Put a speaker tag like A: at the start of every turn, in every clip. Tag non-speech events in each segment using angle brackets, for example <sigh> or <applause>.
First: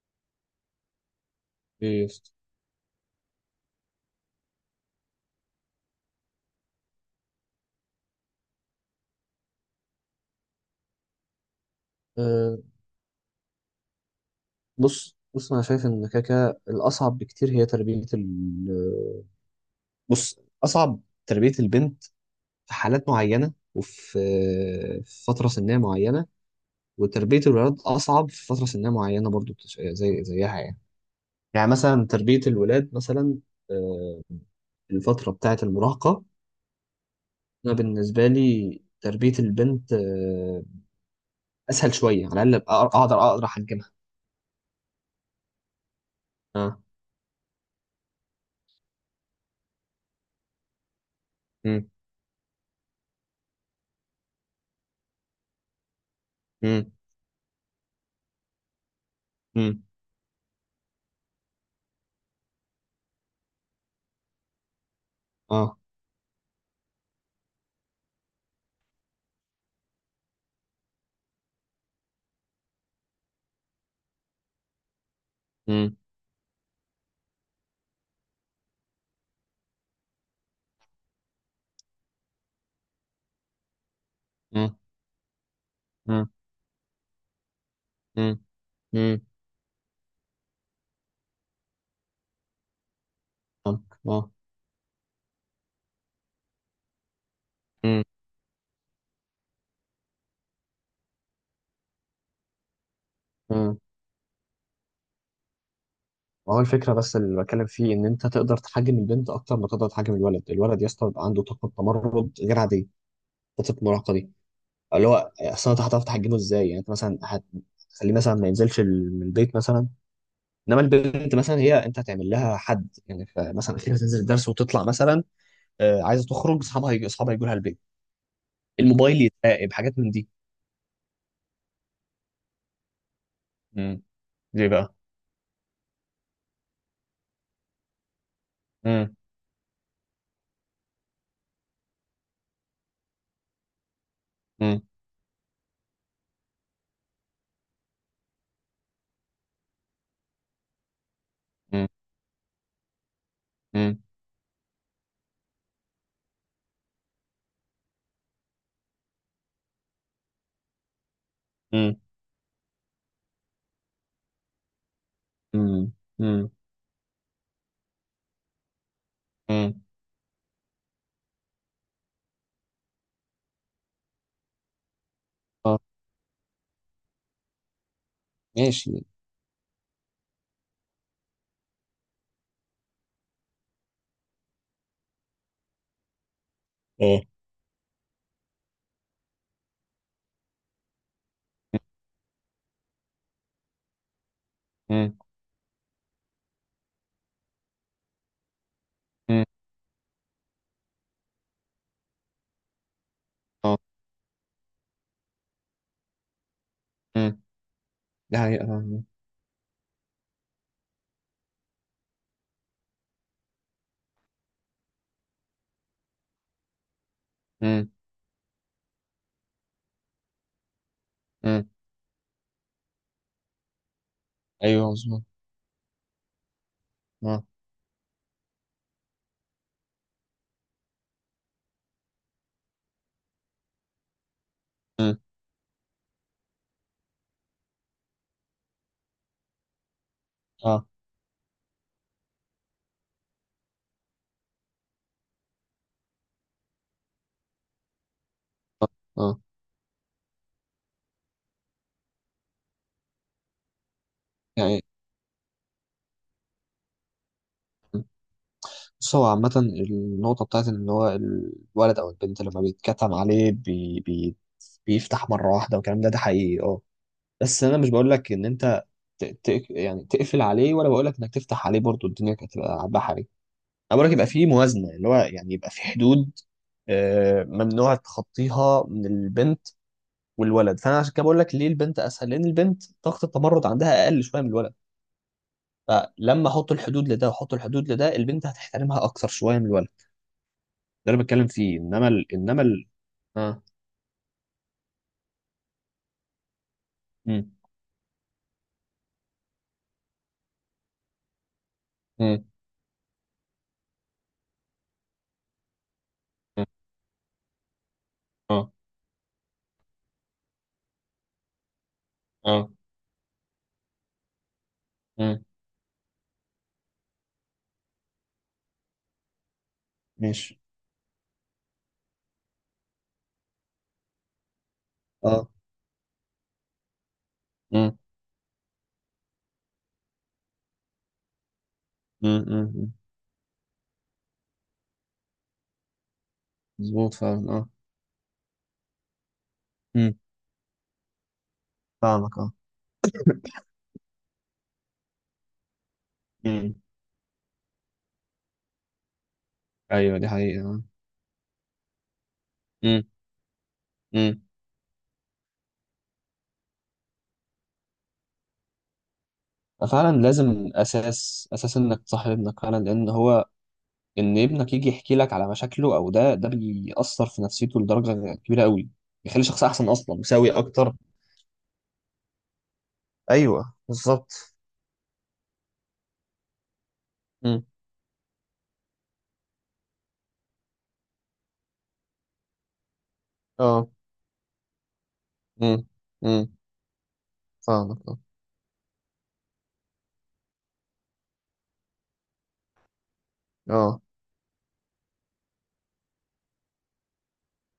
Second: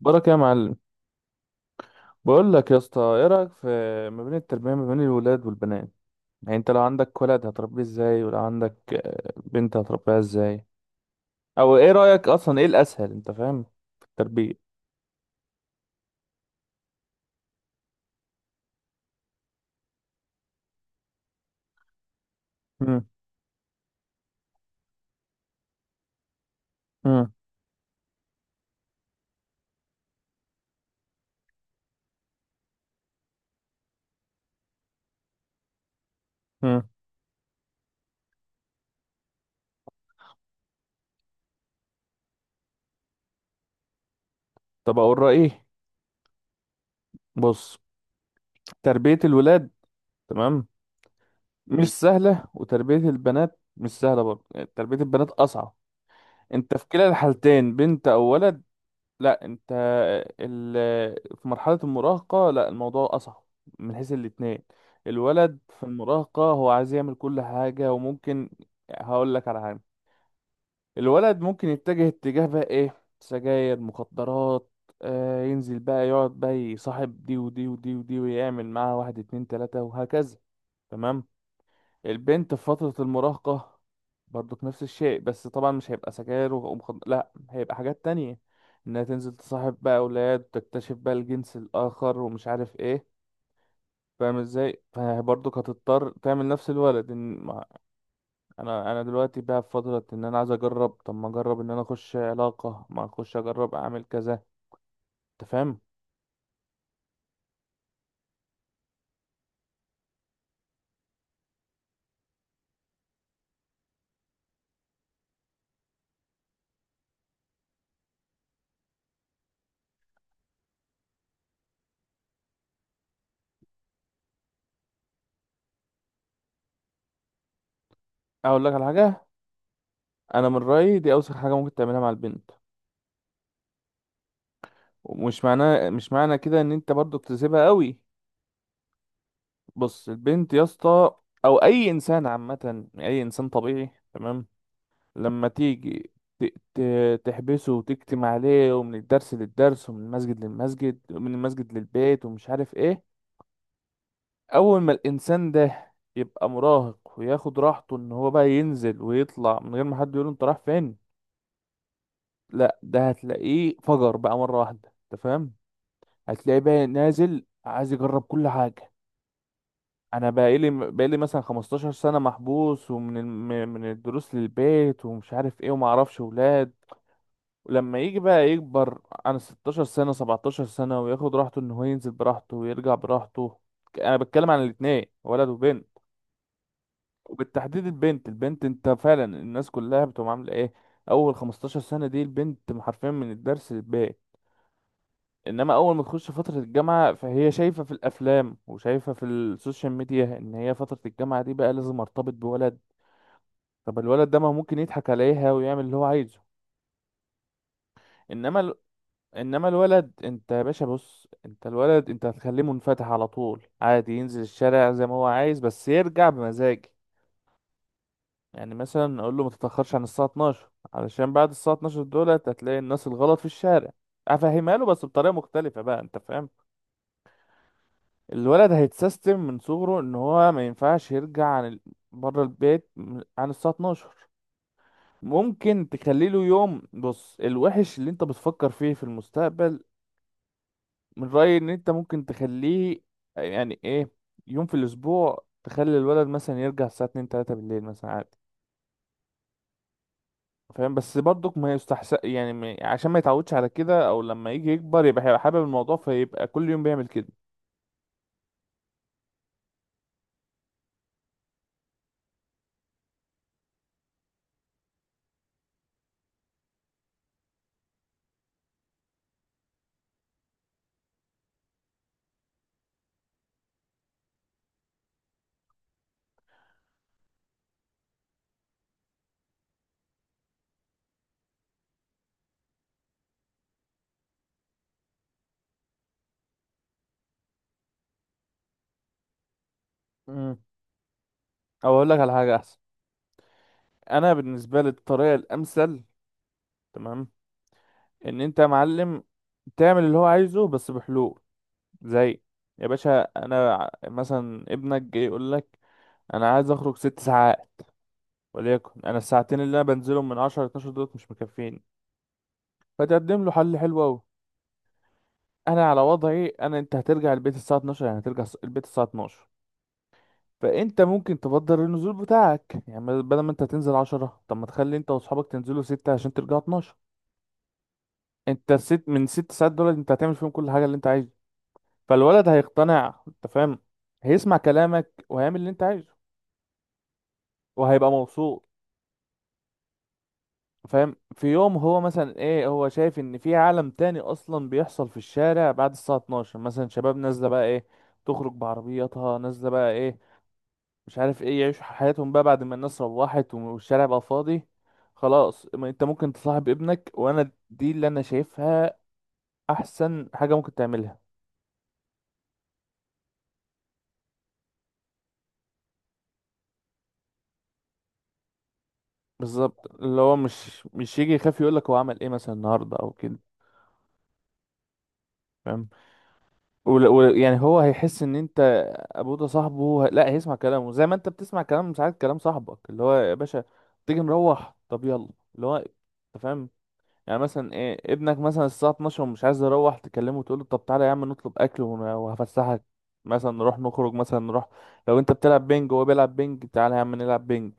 A: بارك يا معلم،
B: ايه يا اسطى؟
A: بقول لك يا اسطى ايه رايك في ما بين التربيه، ما بين الولاد والبنات. يعني انت لو عندك ولد هتربيه ازاي، ولو عندك بنت هتربيها ازاي، او ايه رايك اصلا
B: أه.
A: ايه الاسهل؟ انت فاهم في التربيه.
B: بص بص، انا شايف ان كده كده الاصعب بكتير هي تربيه بص، اصعب تربيه البنت في
A: مم.
B: حالات معينه، في فتره سنيه معينه،
A: مم.
B: وتربيه الولاد اصعب في فتره سنيه معينه برضو، زيها يعني. يعني مثلا تربيه الولاد مثلا، أه الفتره بتاعه المراهقه.
A: مم.
B: انا بالنسبه لي تربيه البنت اسهل شويه، على الاقل أقدر أحجمها.
A: طب اقول رايي.
B: اه.
A: بص، تربيه الولاد، تمام،
B: امم.
A: مش سهله وتربيه البنات مش سهله برضه، يعني تربيه البنات اصعب. انت في كلا الحالتين بنت او ولد، لا انت
B: امم.
A: ال... في مرحلة المراهقة لا الموضوع أصعب من حيث الاتنين. الولد
B: اه.
A: في المراهقة هو عايز يعمل كل حاجة وممكن، هقول لك على حاجة، الولد ممكن يتجه اتجاه بقى ايه، سجاير، مخدرات، آه ينزل
B: امم.
A: بقى يقعد بقى يصاحب دي ودي ودي ودي ويعمل معاها واحد اتنين تلاتة وهكذا، تمام. البنت في فترة المراهقة برضو نفس الشيء، بس طبعا مش هيبقى سجاير لا هيبقى حاجات تانية،
B: مم.
A: انها
B: مم.
A: تنزل تصاحب بقى اولاد وتكتشف بقى الجنس الاخر ومش عارف ايه.
B: فاهمك. اه.
A: فاهم ازاي؟ فبرضو هتضطر تعمل نفس الولد، إن ما-
B: مم.
A: انا دلوقتي بقى في فترة ان انا عايز اجرب، طب ما اجرب ان انا اخش علاقة، ما اخش اجرب
B: مم.
A: اعمل كذا. انت فاهم؟
B: هو الفكره بس اللي بتكلم فيه، ان انت تقدر تحجم البنت اكتر ما تقدر تحجم الولد، الولد يا اسطى بيبقى عنده طاقه تمرد غير عاديه، فتره المراهقه دي، اللي هو اصل انت هتعرف تحجمه ازاي؟ يعني انت مثلا هتخليه مثلا ما ينزلش من البيت مثلا، انما البنت مثلا هي انت هتعمل لها حد، يعني مثلا اخيرا تنزل الدرس وتطلع مثلا، آه، عايزه تخرج اصحابها، اصحابها يجوا لها البيت،
A: اقول لك على
B: الموبايل
A: حاجة،
B: يتراقب، حاجات من دي.
A: انا من رأيي دي اوسخ حاجة ممكن تعملها مع البنت،
B: مم. ليه بقى؟
A: ومش معناه، مش معنى كده ان انت برضو بتسيبها قوي.
B: مم.
A: بص البنت يا اسطى، او اي انسان عامه، اي انسان طبيعي، تمام،
B: مم.
A: لما تيجي تحبسه وتكتم عليه ومن الدرس للدرس ومن المسجد للمسجد ومن المسجد
B: مم.
A: للبيت ومش عارف ايه، اول ما الانسان ده يبقى مراهق وياخد راحته ان هو بقى ينزل ويطلع من غير ما حد يقول انت رايح فين،
B: مم.
A: لا ده هتلاقيه فجر بقى مره واحده. انت فاهم؟
B: مم. مم.
A: هتلاقيه بقى نازل عايز يجرب كل حاجه.
B: مم.
A: انا بقالي مثلا 15 سنه محبوس ومن من الدروس للبيت ومش عارف ايه
B: اه.
A: وما اعرفش ولاد، ولما يجي بقى
B: ماشي.
A: يكبر عن 16 سنه، 17 سنه وياخد راحته ان هو ينزل براحته ويرجع براحته، انا بتكلم عن الاتنين ولد وبنت،
B: اه.
A: وبالتحديد البنت. البنت انت فعلا الناس كلها بتقوم عامله ايه، اول 15 سنه دي البنت حرفيا من الدرس للبيت،
B: مم.
A: انما اول ما تخش فتره الجامعه فهي شايفه في الافلام وشايفه في
B: مم.
A: السوشيال ميديا ان هي فتره الجامعه دي بقى لازم ارتبط بولد.
B: اه.
A: طب الولد ده ما ممكن يضحك عليها ويعمل اللي هو عايزه.
B: مم. ده
A: انما
B: حقيقة.
A: ال...
B: مم.
A: انما الولد انت يا باشا، بص انت الولد انت هتخليه منفتح على طول عادي، ينزل الشارع زي ما هو عايز، بس يرجع بمزاجي.
B: مم.
A: يعني مثلا اقول له ما تتاخرش عن الساعه 12، علشان بعد
B: مم.
A: الساعه 12 دولت هتلاقي الناس الغلط في الشارع. افهمها له
B: ايوه
A: بس
B: مظبوط.
A: بطريقه مختلفه بقى. انت فاهم؟
B: اه.
A: الولد هيتسيستم من صغره ان هو ما ينفعش يرجع عن بره البيت عن الساعه 12.
B: مم.
A: ممكن تخلي له يوم، بص الوحش اللي انت بتفكر فيه في المستقبل،
B: اه.
A: من رأيي ان انت ممكن تخليه، يعني ايه، يوم في الاسبوع تخلي الولد مثلا يرجع الساعة 2 3 بالليل مثلا عادي.
B: اه. آه.
A: فاهم؟ بس برضك ما يستحسن، يعني عشان ما يتعودش على كده، او لما يجي
B: يعني.
A: يكبر يبقى هيبقى حابب الموضوع فيبقى كل يوم بيعمل كده.
B: مم. بص، هو عامة النقطة بتاعت إن هو الولد أو البنت لما بيتكتم عليه بي بي بيفتح مرة واحدة، والكلام ده حقيقي. اه. بس أنا مش بقول لك إن أنت يعني تقفل عليه، ولا بقول لك إنك تفتح عليه برضو، الدنيا كانت هتبقى بحري. انا بقولك يبقى في موازنه، اللي هو يعني يبقى في حدود، آه، ممنوع تخطيها من البنت والولد. فانا عشان كده بقول لك ليه البنت اسهل، لان البنت طاقه التمرد عندها اقل شويه من الولد، فلما احط الحدود لده واحط الحدود لده البنت هتحترمها اكثر شويه من الولد.
A: مم.
B: ده اللي بتكلم فيه.
A: او
B: انما
A: اقول لك على
B: ال...
A: حاجة
B: انما
A: احسن،
B: ال... اه.
A: انا بالنسبة لي الطريقة الامثل، تمام،
B: امم.
A: ان انت يا معلم تعمل اللي هو عايزه بس بحلول. زي،
B: امم.
A: يا باشا انا مثلا ابنك جاي يقول لك انا عايز اخرج ست ساعات،
B: اه.
A: وليكن انا الساعتين اللي انا بنزلهم من 10 ل 12 دولت مش مكفيني،
B: اه.
A: فتقدم له حل حلو قوي.
B: امم.
A: انا على وضعي، انا انت هترجع البيت الساعه 12، يعني هترجع البيت الساعه 12،
B: ماشي.
A: فانت ممكن تبدل النزول بتاعك، يعني بدل ما انت تنزل 10 طب ما تخلي انت
B: اه.
A: واصحابك تنزلوا 6 عشان ترجعوا 12.
B: امم.
A: انت الست من ست ساعات دول انت هتعمل فيهم كل حاجه اللي انت عايزها،
B: امم.
A: فالولد
B: امم.
A: هيقتنع. انت فاهم؟ هيسمع كلامك وهيعمل اللي انت عايزه
B: مظبوط فعلا. اه.
A: وهيبقى مبسوط.
B: امم.
A: فاهم؟ في يوم هو مثلا
B: فاهمك. اه.
A: ايه، هو شايف ان في عالم تاني اصلا بيحصل في الشارع بعد الساعة 12،
B: امم.
A: مثلا شباب نازلة بقى ايه، تخرج بعربياتها نازلة بقى ايه،
B: ايوه دي حقيقه.
A: مش عارف ايه، يعيشوا حياتهم بقى بعد ما الناس
B: امم.
A: روحت والشارع بقى فاضي. خلاص، ما انت ممكن تصاحب ابنك، وانا دي اللي انا شايفها
B: فعلا
A: احسن حاجة
B: لازم
A: ممكن تعملها.
B: اساس اساس انك تصاحب ابنك، فعلا لان هو، ان ابنك يجي يحكي لك على مشاكله او ده بيأثر في نفسيته لدرجه كبيره قوي، بيخلي شخص
A: بالظبط،
B: احسن، اصلا
A: اللي هو
B: مساوي
A: مش
B: اكتر.
A: مش يجي يخاف يقولك هو عمل ايه مثلا النهاردة او كده.
B: ايوه بالظبط.
A: فاهم؟ يعني
B: امم.
A: هو هيحس ان انت ابوه ده صاحبه، لا هيسمع كلامه زي ما انت بتسمع كلام ساعات كلام صاحبك، اللي هو يا باشا
B: اه.
A: تيجي مروح طب يلا، اللي هو
B: امم.
A: انت.
B: امم.
A: فاهم؟ يعني مثلا
B: فاهمك.
A: ايه،
B: اه.
A: ابنك مثلا الساعه 12 ومش عايز يروح، تكلمه وتقول له طب تعالى يا عم نطلب اكل وهفسحك مثلا، نروح
B: اه.
A: نخرج مثلا نروح. لو انت بتلعب بينج وهو بيلعب بينج تعالى يا عم نلعب بينج.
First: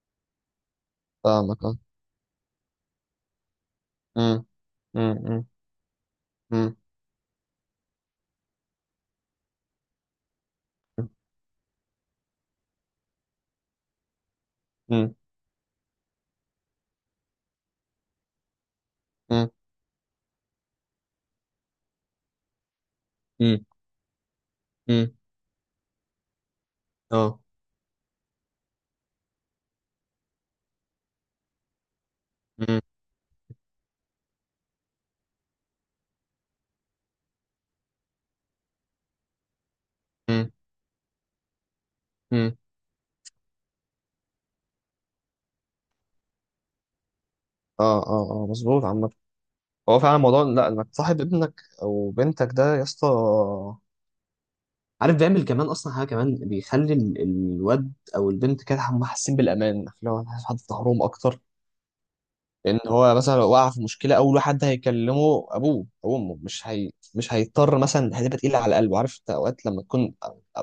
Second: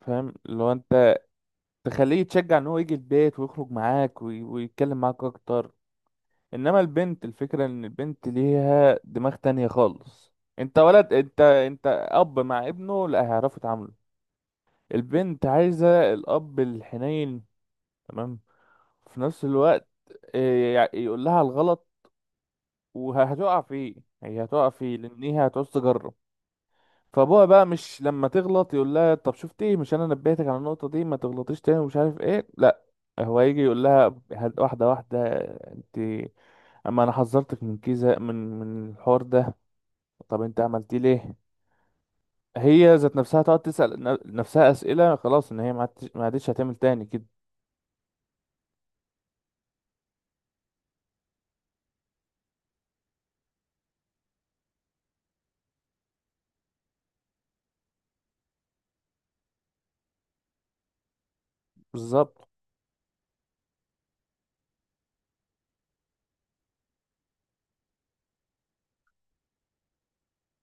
A: فاهم؟ اللي هو انت
B: فاهمك. اه.
A: تخليه يتشجع ان هو يجي البيت ويخرج معاك
B: امم.
A: ويتكلم معاك
B: امم.
A: اكتر.
B: امم.
A: انما البنت الفكرة ان البنت ليها دماغ تانية خالص. انت ولد، انت اب مع ابنه لا هيعرفوا يتعاملوا.
B: امم.
A: البنت عايزة الاب الحنين، تمام، في نفس
B: امم.
A: الوقت، يقول لها الغلط وهتقع
B: امم.
A: فيه، هي هتقع فيه
B: امم.
A: لان هي هتعوز تجرب.
B: اه.
A: فابوها بقى مش لما تغلط يقول لها طب شفتي إيه؟ مش انا نبهتك على النقطة دي، ما تغلطيش تاني ومش عارف ايه،
B: امم.
A: لا. هو يجي يقول لها واحدة واحدة، انت، اما انا حذرتك من كذا، من الحوار ده، طب
B: امم.
A: انت عملتيه ليه؟
B: امم.
A: هي ذات نفسها تقعد تسأل نفسها أسئلة. خلاص ان هي ما عادتش، ما عادتش هتعمل تاني كده.
B: اه. اه. اه مظبوط. عامة هو فعلا موضوع، لا انك تصاحب ابنك او بنتك ده يا اسطى، عارف بيعمل كمان اصلا حاجه، كمان بيخلي الواد او البنت كده هم حاسين بالامان، اللي هو عارف حد في ظهرهم اكتر.
A: بالظبط.
B: لان هو مثلا لو وقع في مشكله، اول حد هيكلمه ابوه او امه، مش هي، مش هيضطر مثلا هتبقى تقيله على قلبه. عارف انت اوقات لما تكون أ-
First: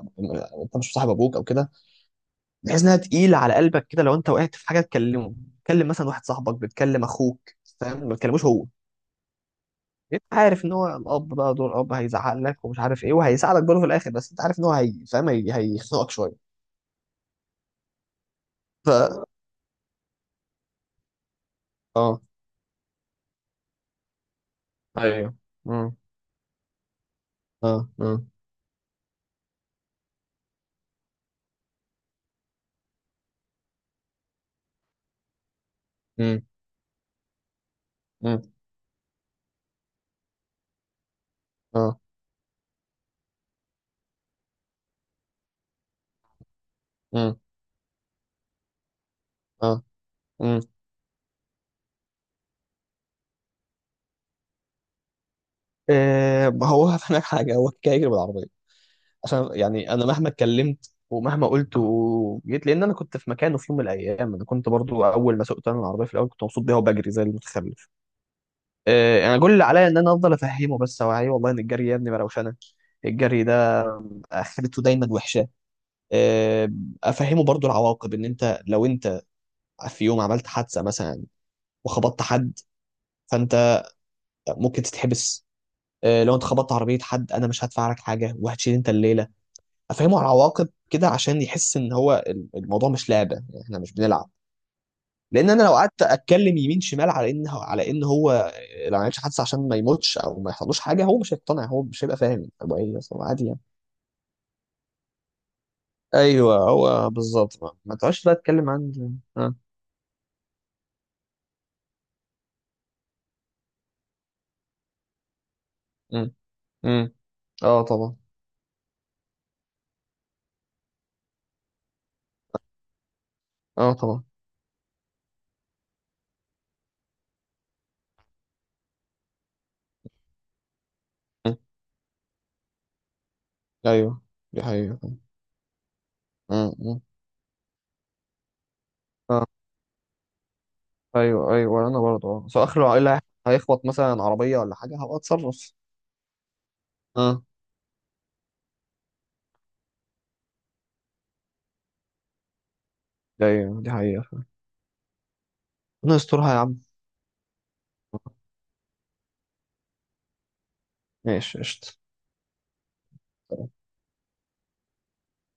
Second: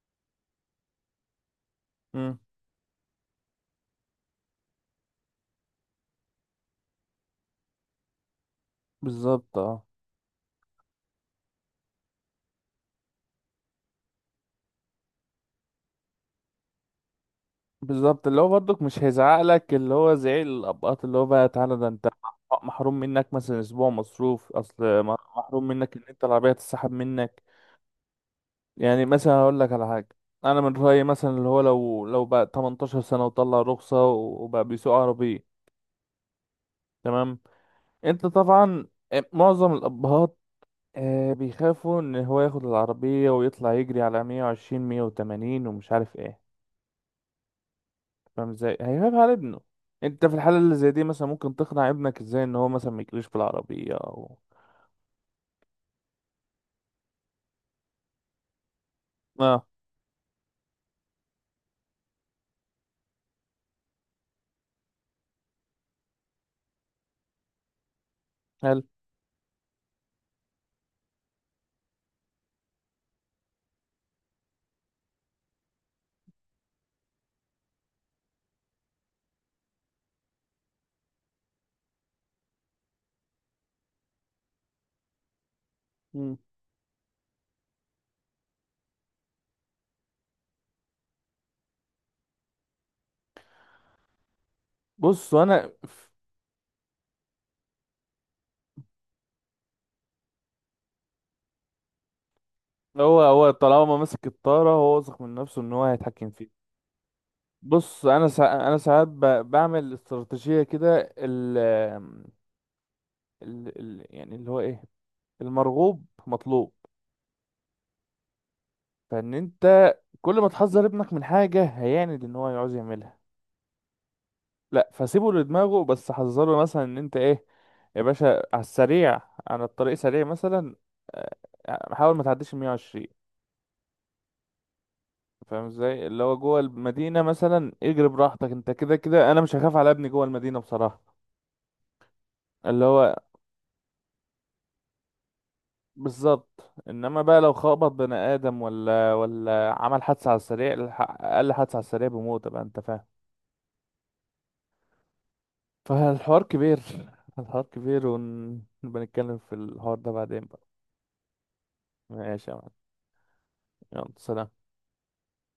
B: انت مش صاحب ابوك او كده،
A: امم.
B: بتحس انها تقيله على قلبك كده، لو انت وقعت في حاجه تكلمه، تكلم مثلا واحد صاحبك، بتكلم اخوك، فاهم، ما تكلموش هو.
A: بالظبط. اه.
B: انت عارف ان هو الاب بقى، دور الاب هيزعق لك ومش عارف ايه، وهيساعدك برضه في الاخر، بس انت عارف ان هو، هيخنقك شويه.
A: بالظبط، اللي هو برضك مش هيزعق لك، اللي هو زعيق الابقاط اللي هو بقى تعالى ده انت
B: اه.
A: محروم منك مثلا اسبوع مصروف،
B: ايوه.
A: محروم منك
B: مم.
A: ان انت العربيه تتسحب منك.
B: اه. مم.
A: يعني مثلا هقول لك على حاجه، انا من رايي مثلا اللي هو لو بقى 18 سنه وطلع رخصه وبقى بيسوق عربيه،
B: مم.
A: تمام، انت
B: مم.
A: طبعا معظم الابهات آه
B: اه.
A: بيخافوا ان هو ياخد العربية ويطلع يجري على 120 180 ومش عارف ايه.
B: مم.
A: فاهم ازاي هيخاف على ابنه؟
B: اه.
A: انت في الحالة
B: مم.
A: اللي زي دي مثلا ممكن تقنع ابنك ازاي ان هو مثلا ما يجريش في العربية او،
B: آه، ما هو <laughs> هفهمك حاجه، هو كده يجري بالعربيه عشان،
A: اه،
B: يعني انا مهما اتكلمت ومهما قلت وجيت، لان انا كنت في مكانه في يوم من الايام، انا كنت برضو اول ما سوقت انا العربيه في الاول كنت مبسوط بيها وبجري زي المتخلف.
A: هل
B: آه، انا كل اللي عليا ان انا افضل افهمه، بس اوعيه والله ان الجري يا ابني مروشنه، الجري ده اخرته دايما وحشه. آه، افهمه برضو العواقب، ان انت لو انت في يوم عملت حادثه مثلا وخبطت حد، فانت ممكن تتحبس. آه، لو
A: مم.
B: انت خبطت عربيه حد انا مش هدفع لك حاجه، وهتشيل انت الليله. افهمه على العواقب كده عشان يحس ان هو الموضوع مش لعبه، يعني احنا مش بنلعب.
A: بص
B: لان انا
A: انا،
B: لو قعدت اتكلم يمين شمال على ان هو آه، لو ما عملش حادثه عشان ما يموتش او ما يحصلوش حاجه، هو مش هيقتنع، هو مش هيبقى فاهم هو ايه، بس
A: هو
B: هو عادي
A: هو
B: يعني.
A: طالما ماسك الطارة هو واثق من نفسه ان هو هيتحكم
B: ايوه
A: فيه.
B: هو بالظبط. ما
A: بص
B: تقعدش
A: انا
B: بقى
A: سا...
B: تتكلم
A: انا
B: عن.
A: ساعات ب...
B: اه.
A: بعمل استراتيجية كده يعني اللي هو ايه، المرغوب
B: امم.
A: مطلوب.
B: امم. اه طبعا.
A: فان انت، كل ما تحذر ابنك من حاجة هيعند ان هو يعوز يعملها.
B: اه طبعا.
A: لا، فسيبه لدماغه بس حذره مثلا ان انت ايه، يا باشا على السريع، على الطريق سريع مثلا،
B: مم.
A: حاول ما تعديش ال 120.
B: ايوه دي حقيقة.
A: فاهم ازاي؟ اللي هو جوه
B: مم. مم.
A: المدينة مثلا اجري براحتك، انت كده كده انا
B: اه.
A: مش هخاف على ابني جوه المدينة بصراحة.
B: ايوه ايوه انا برضه اه، بس
A: اللي
B: اخر
A: هو
B: هيخبط مثلا عربيه ولا حاجه، هبقى اتصرف.
A: بالظبط، انما بقى
B: اه.
A: لو خبط بني ادم ولا عمل حادثة على السريع، اقل حادثة على السريع بموت بقى. انت فاهم؟
B: ايوه دي حقيقه. انا
A: فالحوار
B: استرها يا عم.
A: كبير، الحوار كبير ونبقى نتكلم في الحوار ده بعدين بقى.
B: ماشي قشطه.
A: ماشي يا معلم، يلا سلام.